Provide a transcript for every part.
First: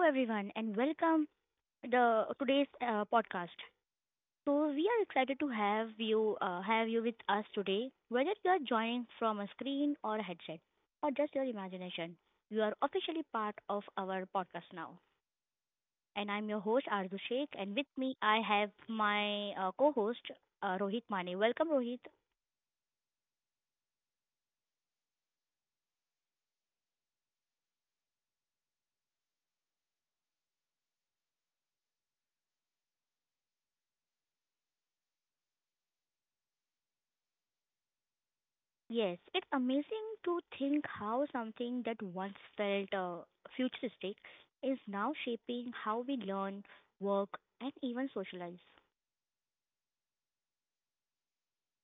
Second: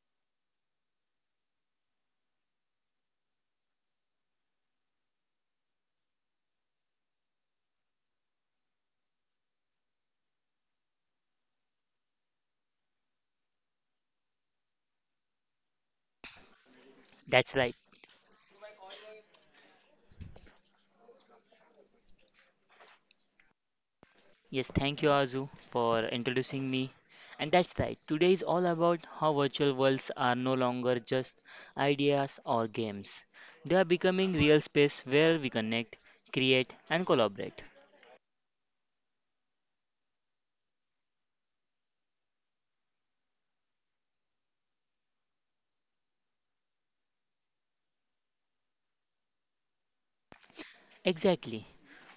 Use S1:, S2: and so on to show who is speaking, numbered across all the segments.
S1: everyone and welcome the today's podcast. So we are excited to have you with us today. Whether you are joining from a screen or a headset or just your imagination, you are officially part of our podcast now. And I'm your host
S2: That's
S1: Arzu
S2: right.
S1: Sheikh, and with me I have my co-host Rohit Mane. Welcome Rohit.
S2: Yes, thank you, Azu, for introducing me. And that's right. Today is all about how virtual worlds are no longer just ideas or games. They are becoming real space where we connect, create, and collaborate.
S1: Yes, it's amazing to think how something that once felt futuristic is now shaping how we learn, work, and even socialize.
S2: Exactly.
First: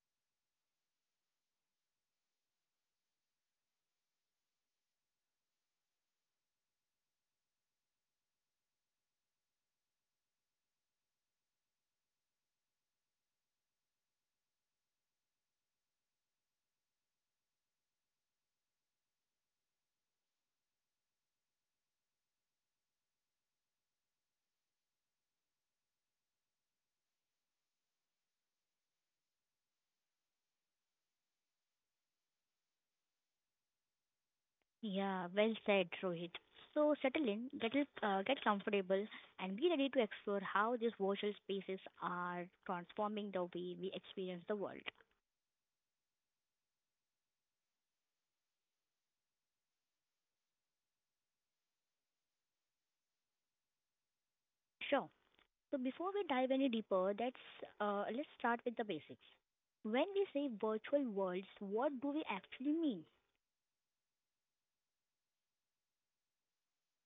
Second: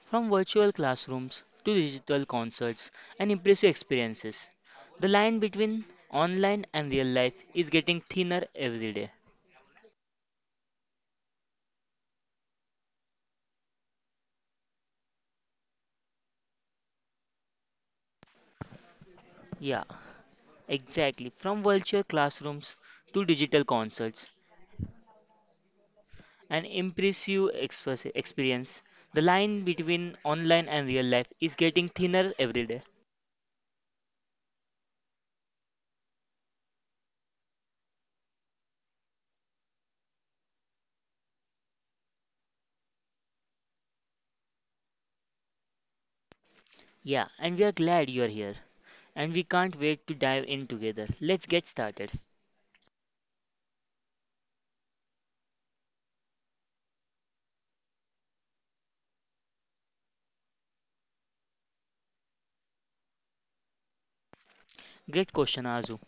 S2: From virtual classrooms to digital concerts and impressive experiences, the line between online and real life is getting thinner every day. Yeah, exactly. From virtual classrooms to digital concerts an impressive experience. The line between online and real life is getting thinner every day.
S1: Yeah, well said, Rohit. So settle in, get comfortable, and be ready to explore how these virtual spaces are transforming the way we experience the world.
S2: Yeah, and we are glad you are here. And we can't wait to dive in together. Let's get started.
S1: Sure. So before we dive any deeper, that's let's start with the basics. When we say virtual worlds, what do we actually mean?
S2: Great question, Arzu.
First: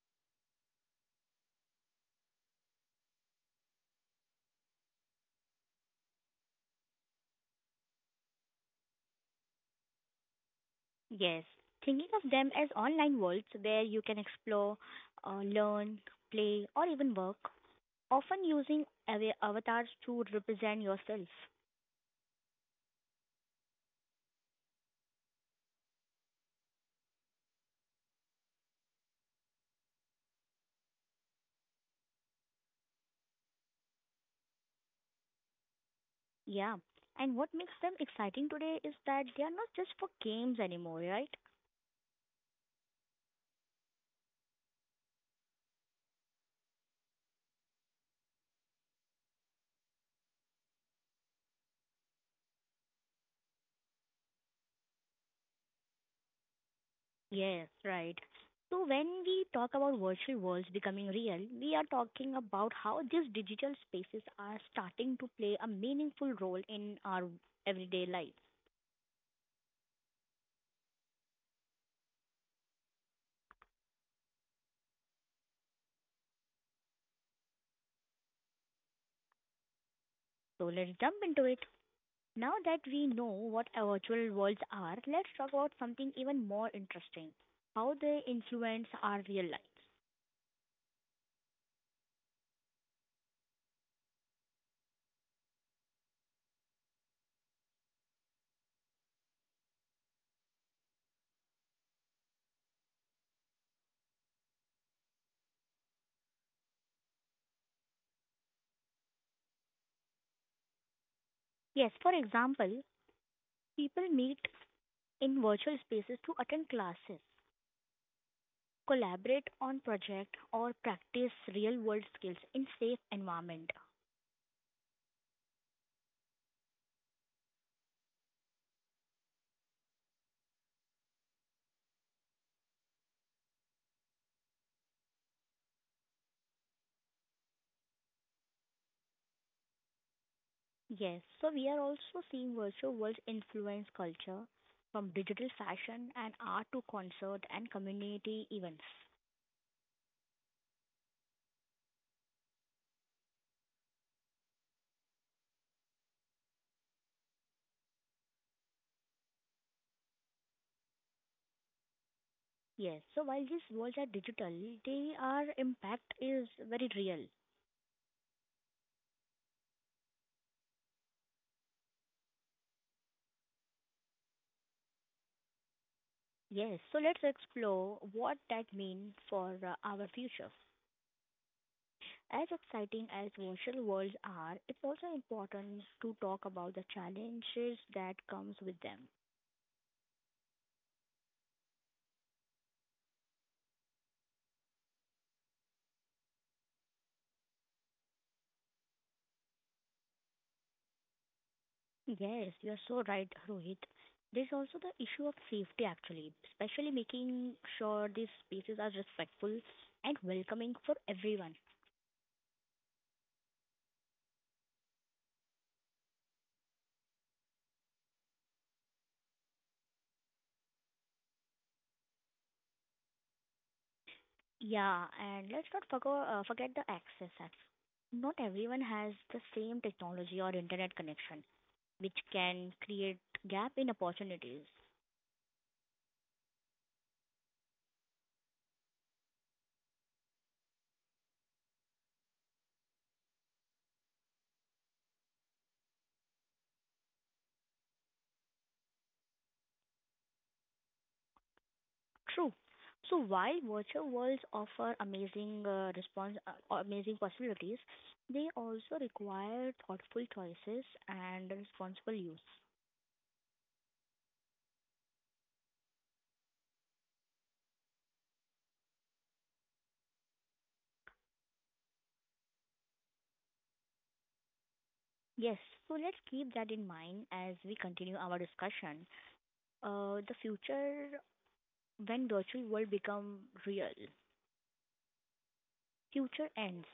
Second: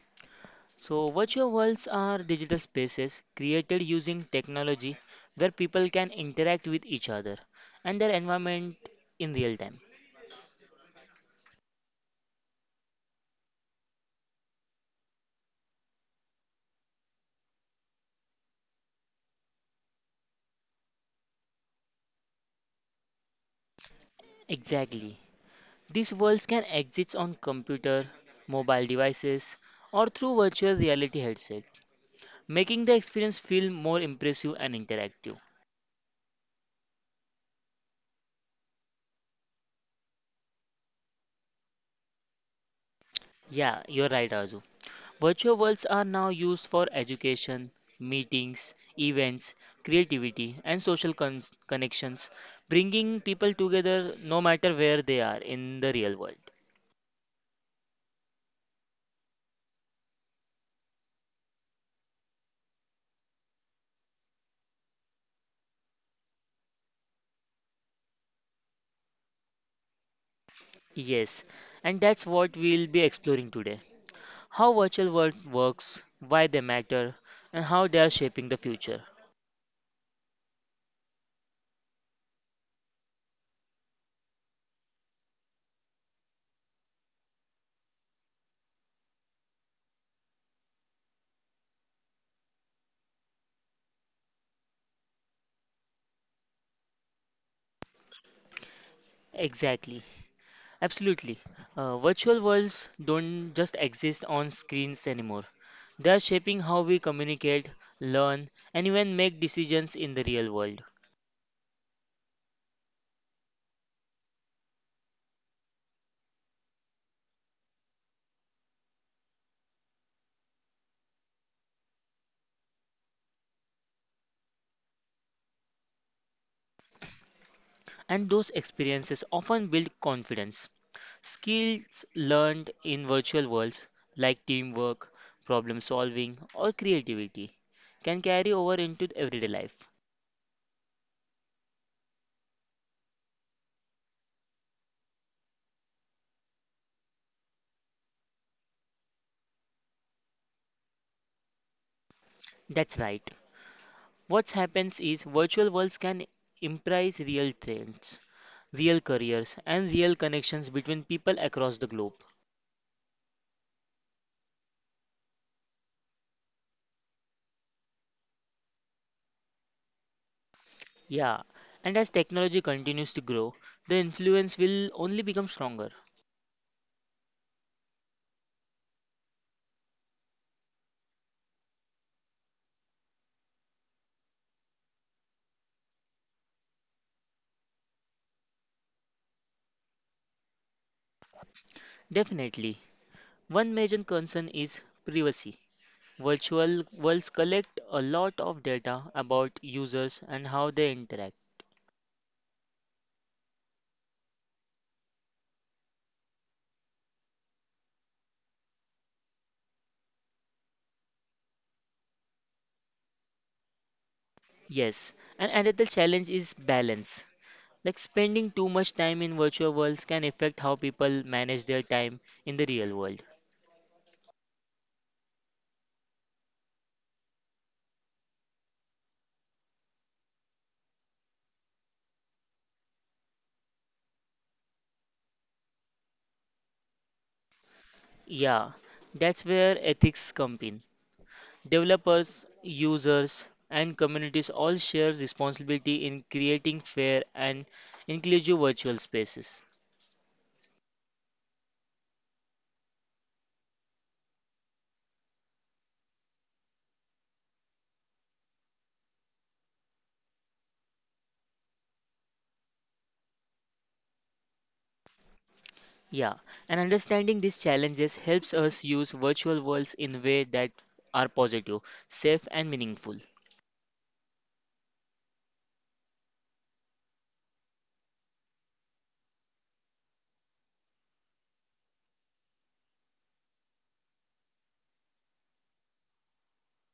S2: So, virtual worlds are digital spaces created using technology where people can interact with each other and their environment in real time.
S1: Yes, thinking of them as online worlds where you can explore, learn, play, or even work, often using avatars to represent yourself.
S2: Exactly. These worlds can exist on computer, mobile devices, or through virtual reality headsets making the experience feel more impressive and interactive.
S1: Yeah, and what makes them exciting today is that they are not just for games anymore, right?
S2: Yeah, you're right, Azu. Virtual worlds are now used for education, meetings, events, creativity, and social connections, bringing people together no matter where they are in the real world.
S1: Yes, right. So when we talk about virtual worlds becoming real, we are talking about how these digital spaces are starting to play a meaningful role in our everyday life.
S2: Yes, and that's what we'll be exploring today how virtual world works, why they matter, and how they are shaping the future.
S1: So let's jump into it. Now that we know what our virtual worlds are, let's talk about something even more interesting: how they influence our real lives.
S2: Exactly. Absolutely. Virtual worlds don't just exist on screens anymore. They are shaping how we communicate, learn, and even make decisions in the real world.
S1: Yes, for example, people meet in virtual spaces to attend classes, collaborate on projects, or practice real world skills in safe environment.
S2: And those experiences often build confidence. Skills learned in virtual worlds, like teamwork, problem solving, or creativity, can carry over into everyday life.
S1: Yes, so we are also seeing virtual worlds influence culture from digital fashion and art to concert and community events.
S2: That's right. What happens is virtual worlds can imprise real trends, real careers, and real connections between people across the globe.
S1: Yes, so while these worlds are digital, their impact is very real.
S2: Yeah, and as technology continues to grow, the influence will only become stronger.
S1: Yes, so let's explore what that means for our future. As exciting as virtual worlds are, it's also important to talk about the challenges that comes with them.
S2: Definitely. One major concern is privacy. Virtual worlds collect a lot of data about users and how they interact.
S1: Yes, you are so right, Rohit. There's also the issue of safety actually, especially making sure these spaces are respectful and welcoming for everyone.
S2: Yes, and another challenge is balance. Like spending too much time in virtual worlds can affect how people manage their time in the real world.
S1: Yeah, and let's not forget the access. Not everyone has the same technology or internet connection, which can create gap in opportunities.
S2: Yeah, that's where ethics come in. Developers, users, and communities all share responsibility in creating fair and inclusive virtual spaces.
S1: True. So while virtual worlds offer amazing response, or amazing possibilities, they also require thoughtful choices and responsible use.
S2: Yeah, and understanding these challenges helps us use virtual worlds in ways that are positive, safe, and meaningful.
S1: Yes, so let's keep that in mind as we continue our discussion. The future when virtual world become real. Future ends.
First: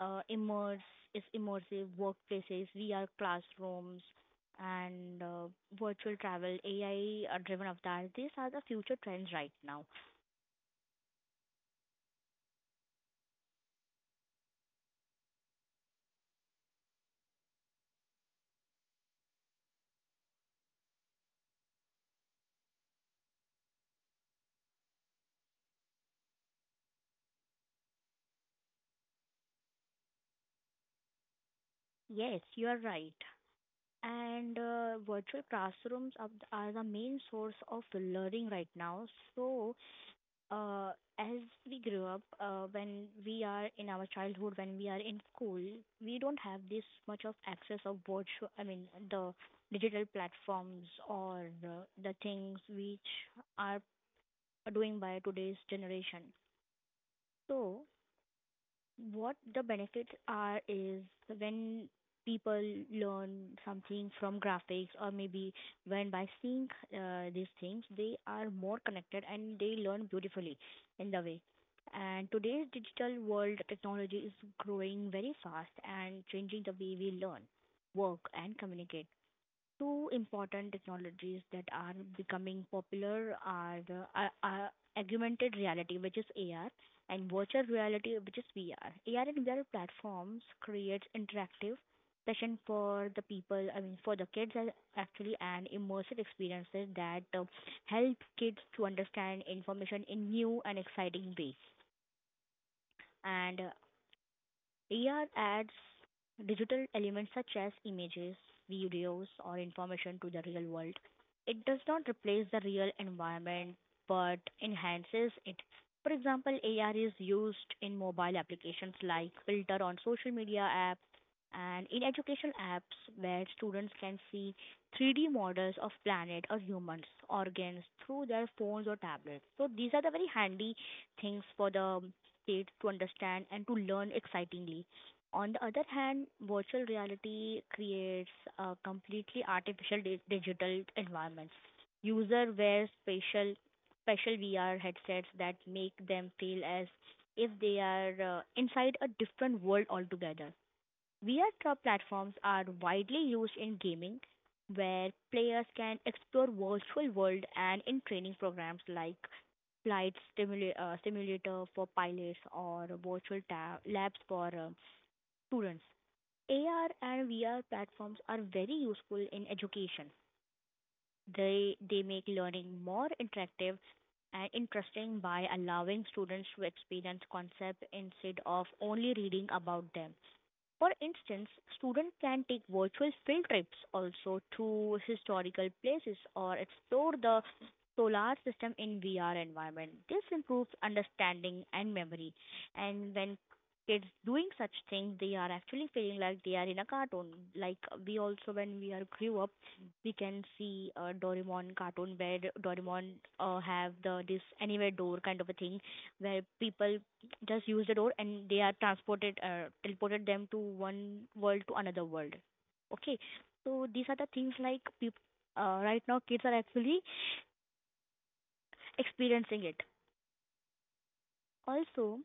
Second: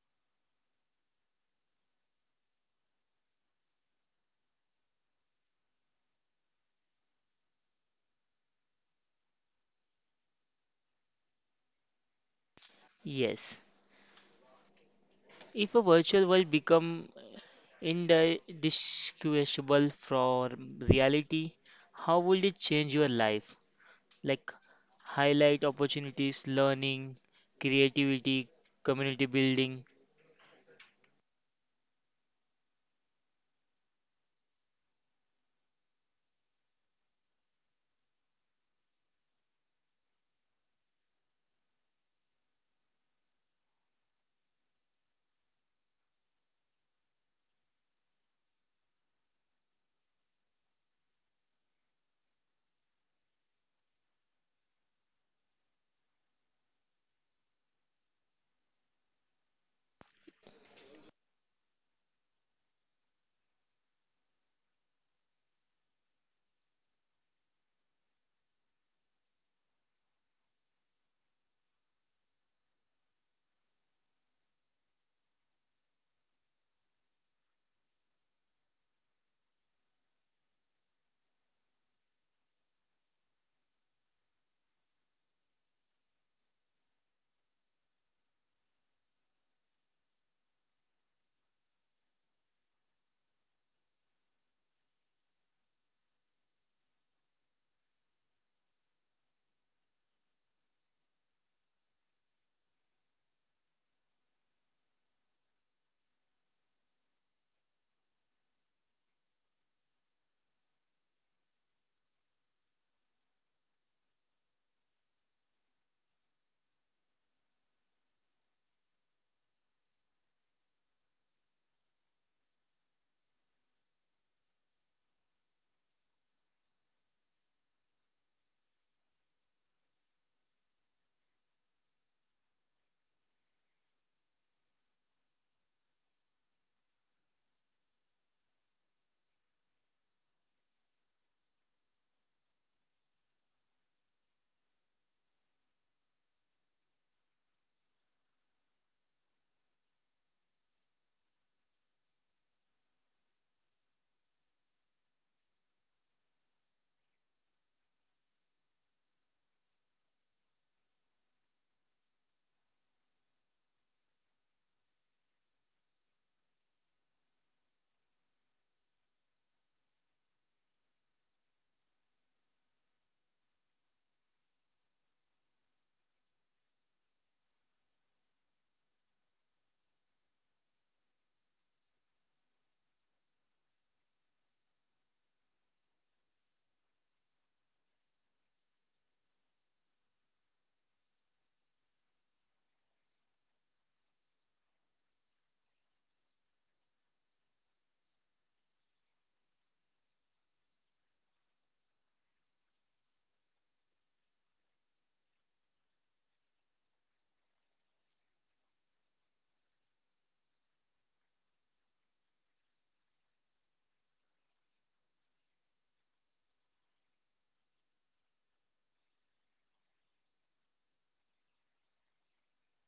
S1: Immerse is Immersive workplaces, VR classrooms, and virtual travel, AI-driven avatar. These are the future trends right now.
S2: Yes. If a virtual world become indistinguishable from reality, how would it change your life? Like highlight opportunities, learning, creativity, community building.
S1: Yes, you are right. And virtual classrooms are are the main source of learning right now. So uh, as we grew up, when we are in our childhood, when we are in school, we don't have this much of access of virtual, I mean, the digital platforms or the things which are doing by today's generation. So what the benefits are is when people learn something from graphics, or maybe when by seeing these things they are more connected and they learn beautifully in the way. And today's digital world technology is growing very fast and changing the way we learn, work, and communicate. Two important technologies that are becoming popular are are augmented reality, which is AR, and virtual reality, which is VR. AR and VR platforms creates interactive session for the people, I mean, for the kids actually, and immersive experiences that help kids to understand information in new and exciting ways. And AR adds digital elements such as images, videos, or information to the real world. It does not replace the real environment but enhances it. For example, AR is used in mobile applications like Filter on social media apps, and in education apps where students can see 3D models of planet or humans organs through their phones or tablets. So these are the very handy things for the kids to understand and to learn excitingly. On the other hand, virtual reality creates a completely artificial digital environment. User wear special VR headsets that make them feel as if they are inside a different world altogether. VR platforms are widely used in gaming, where players can explore virtual world, and in training programs like flight simulator for pilots, or virtual labs for students. AR and VR platforms are very useful in education. They make learning more interactive and interesting by allowing students to experience concepts instead of only reading about them. For instance, students can take virtual field trips also to historical places, or explore the solar system in VR environment. This improves understanding and memory. And when kids doing such things, they are actually feeling like they are in a cartoon. Like we also, when we are grew up, we can see a Doraemon cartoon where Doraemon have the this anywhere door kind of a thing, where people just use the door and they are transported teleported them to one world to another world. Okay, so these are the things like right now kids are actually experiencing it. Also,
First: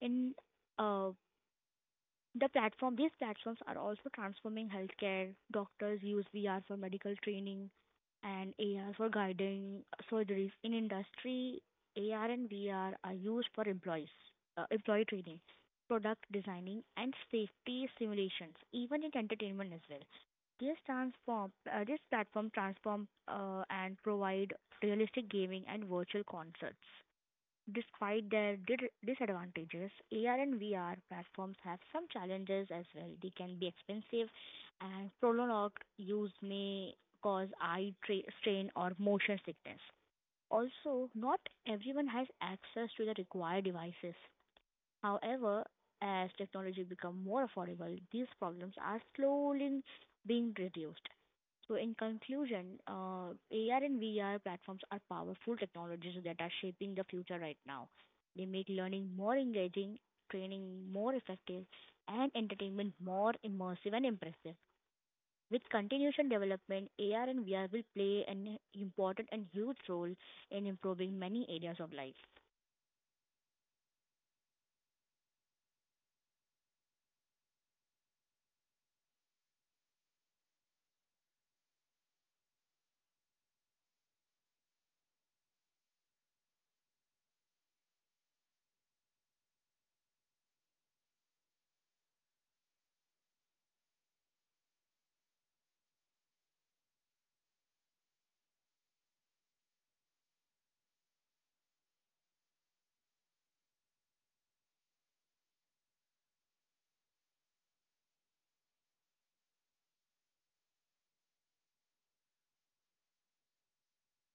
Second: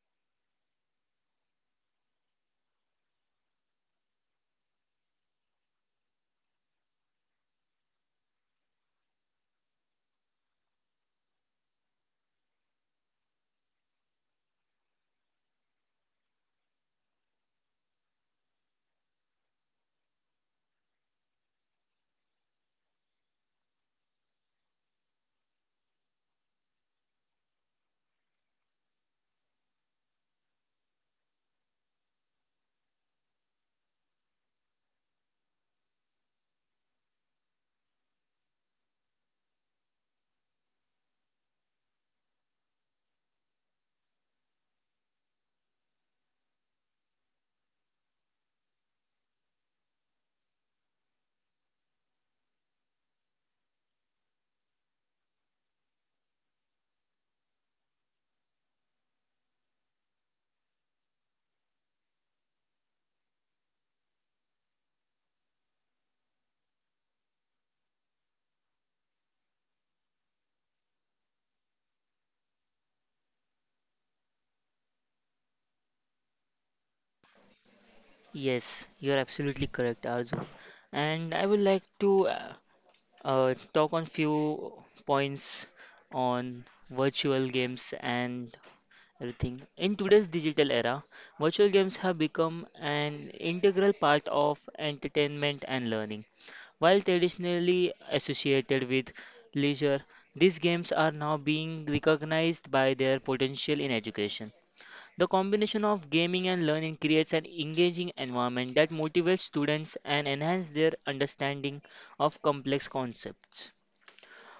S1: in uh, these platforms are also transforming healthcare. Doctors use VR for medical training and AR for guiding surgeries. In industry, AR and VR are used for employee training, product designing, and safety simulations, even in entertainment as well. This platform transform and provide realistic gaming and virtual concerts. Despite their disadvantages, AR and VR platforms have some challenges as well. They can be expensive, and prolonged use may cause eye strain or motion sickness. Also, not everyone has access to the required devices. However, as technology becomes more affordable, these problems are slowly being reduced. So in conclusion, AR and VR platforms are powerful technologies that are shaping the future right now. They make learning more engaging, training more effective, and entertainment more immersive and impressive. With continuation development, AR and VR will play an important and huge role in improving many areas of life.
S2: Yes, you're absolutely correct, Arzu. And I would like to talk on few points on virtual games and everything. In today's digital era, virtual games have become an integral part of entertainment and learning. While traditionally associated with leisure, these games are now being recognized by their potential in education. The combination of gaming and learning creates an engaging environment that motivates students and enhances their understanding of complex concepts.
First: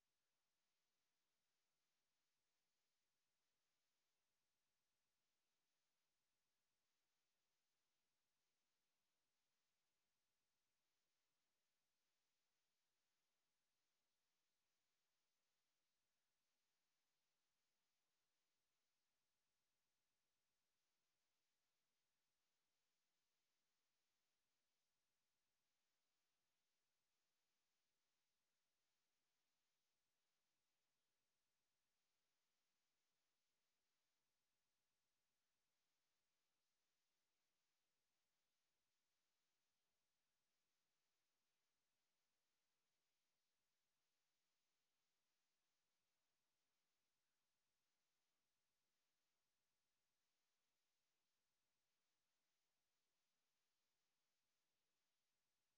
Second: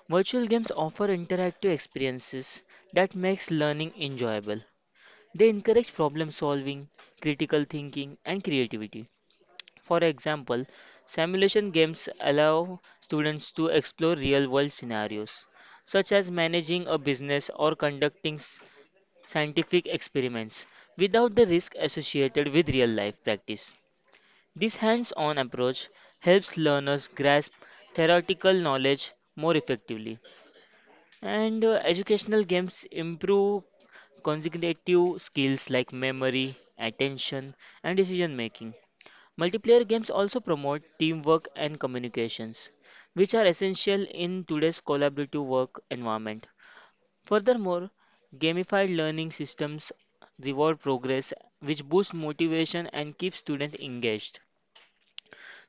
S2: Virtual games offer interactive experiences that makes learning enjoyable. They encourage problem solving, critical thinking, and creativity. For example, simulation games allow students to explore real world scenarios, such as managing a business or conducting scientific experiments, without the risk associated with real life practice. This hands on approach helps learners grasp theoretical knowledge more effectively and educational games improve cognitive skills like memory, attention, and decision making. Multiplayer games also promote teamwork and communications, which are essential in today's collaborative work environment. Furthermore, gamified learning systems reward progress, which boosts motivation and keeps students engaged.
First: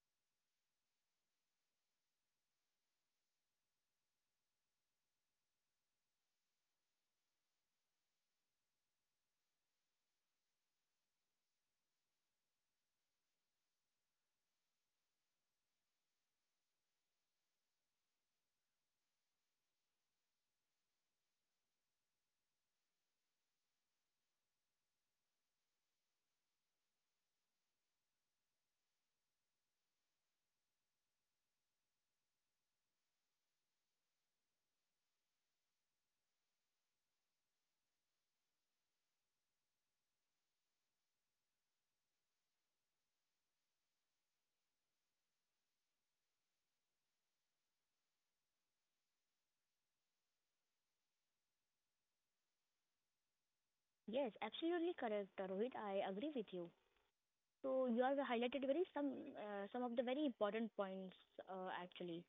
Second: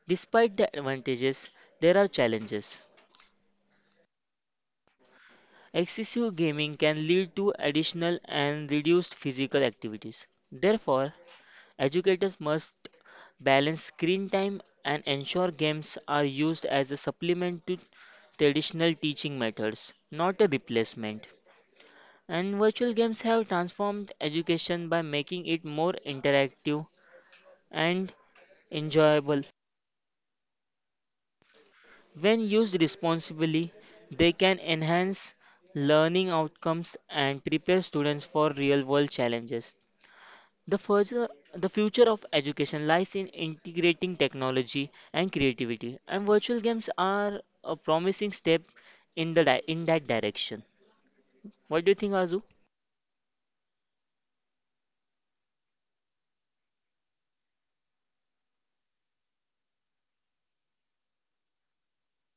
S2: Despite the advantages, there are challenges. Excessive gaming can lead to additional and reduced physical activities. Therefore, educators must balance screen time and ensure games are used as a supplement to traditional teaching methods, not a replacement. And virtual games have transformed education by making it more interactive and enjoyable. When used responsibly, they can enhance learning outcomes and prepare students for real world challenges. The future of education lies in integrating technology and creativity, and virtual games are a promising step in that direction. What do you think, Azu?
S1: Yes, absolutely correct, Rohit. I agree with you. So you have highlighted very some of the very important points actually.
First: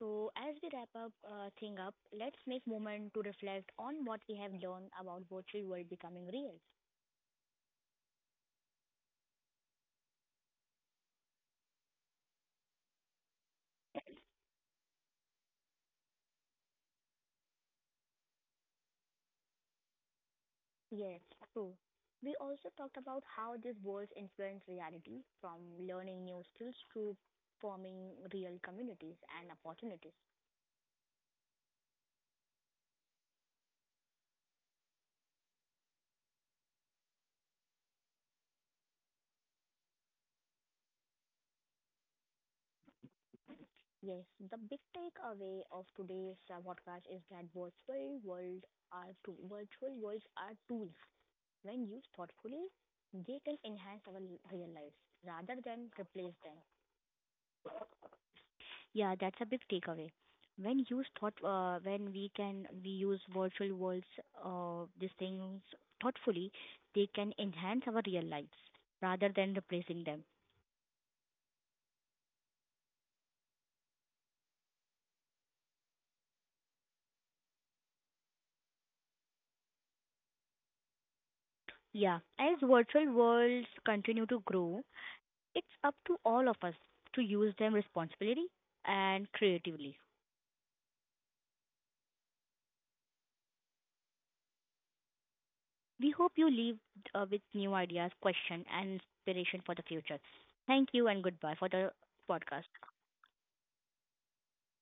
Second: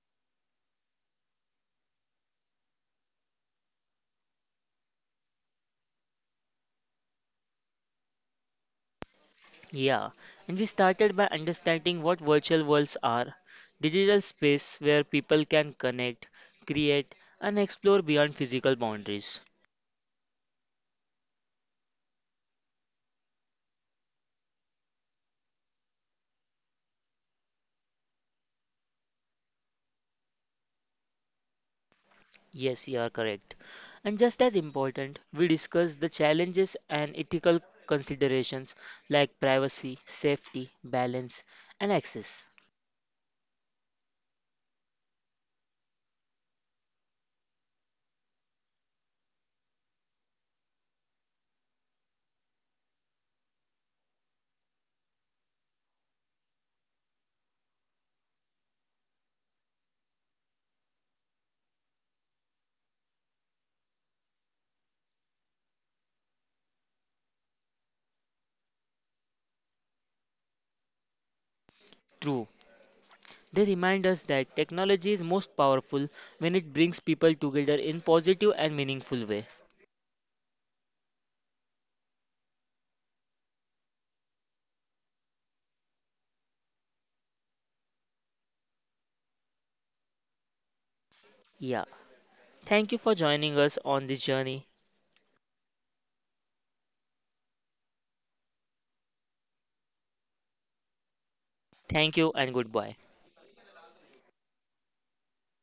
S1: So as we wrap up thing up, let's make moment to reflect on what we have learned about virtual world becoming real.
S2: Yeah, and we started by understanding what virtual worlds are digital space where people can connect, create, and explore beyond physical boundaries.
S1: Yes, true. We also talked about how these worlds influence reality, from learning new skills to forming real communities and opportunities.
S2: Yes, you are correct. And just as important, we discuss the challenges and ethical considerations like privacy, safety, balance, and access.
S1: Yes, the big takeaway of today's podcast is that virtual worlds are tools. When used thoughtfully, they can enhance our real lives rather than replace them. Yeah, that's a big takeaway. When when we can we use virtual worlds, these things thoughtfully, they can enhance our real lives rather than replacing them.
S2: True, they remind us that technology is most powerful when it brings people together in positive and meaningful way.
S1: Yeah, as virtual worlds continue to grow, it's up to all of us to use them responsibly and creatively.
S2: Yeah. Thank you for joining us on this journey.
S1: We hope you leave with new ideas, question, and inspiration for the future. Thank you
S2: Thank
S1: and
S2: you
S1: goodbye
S2: and
S1: for the
S2: goodbye.
S1: podcast.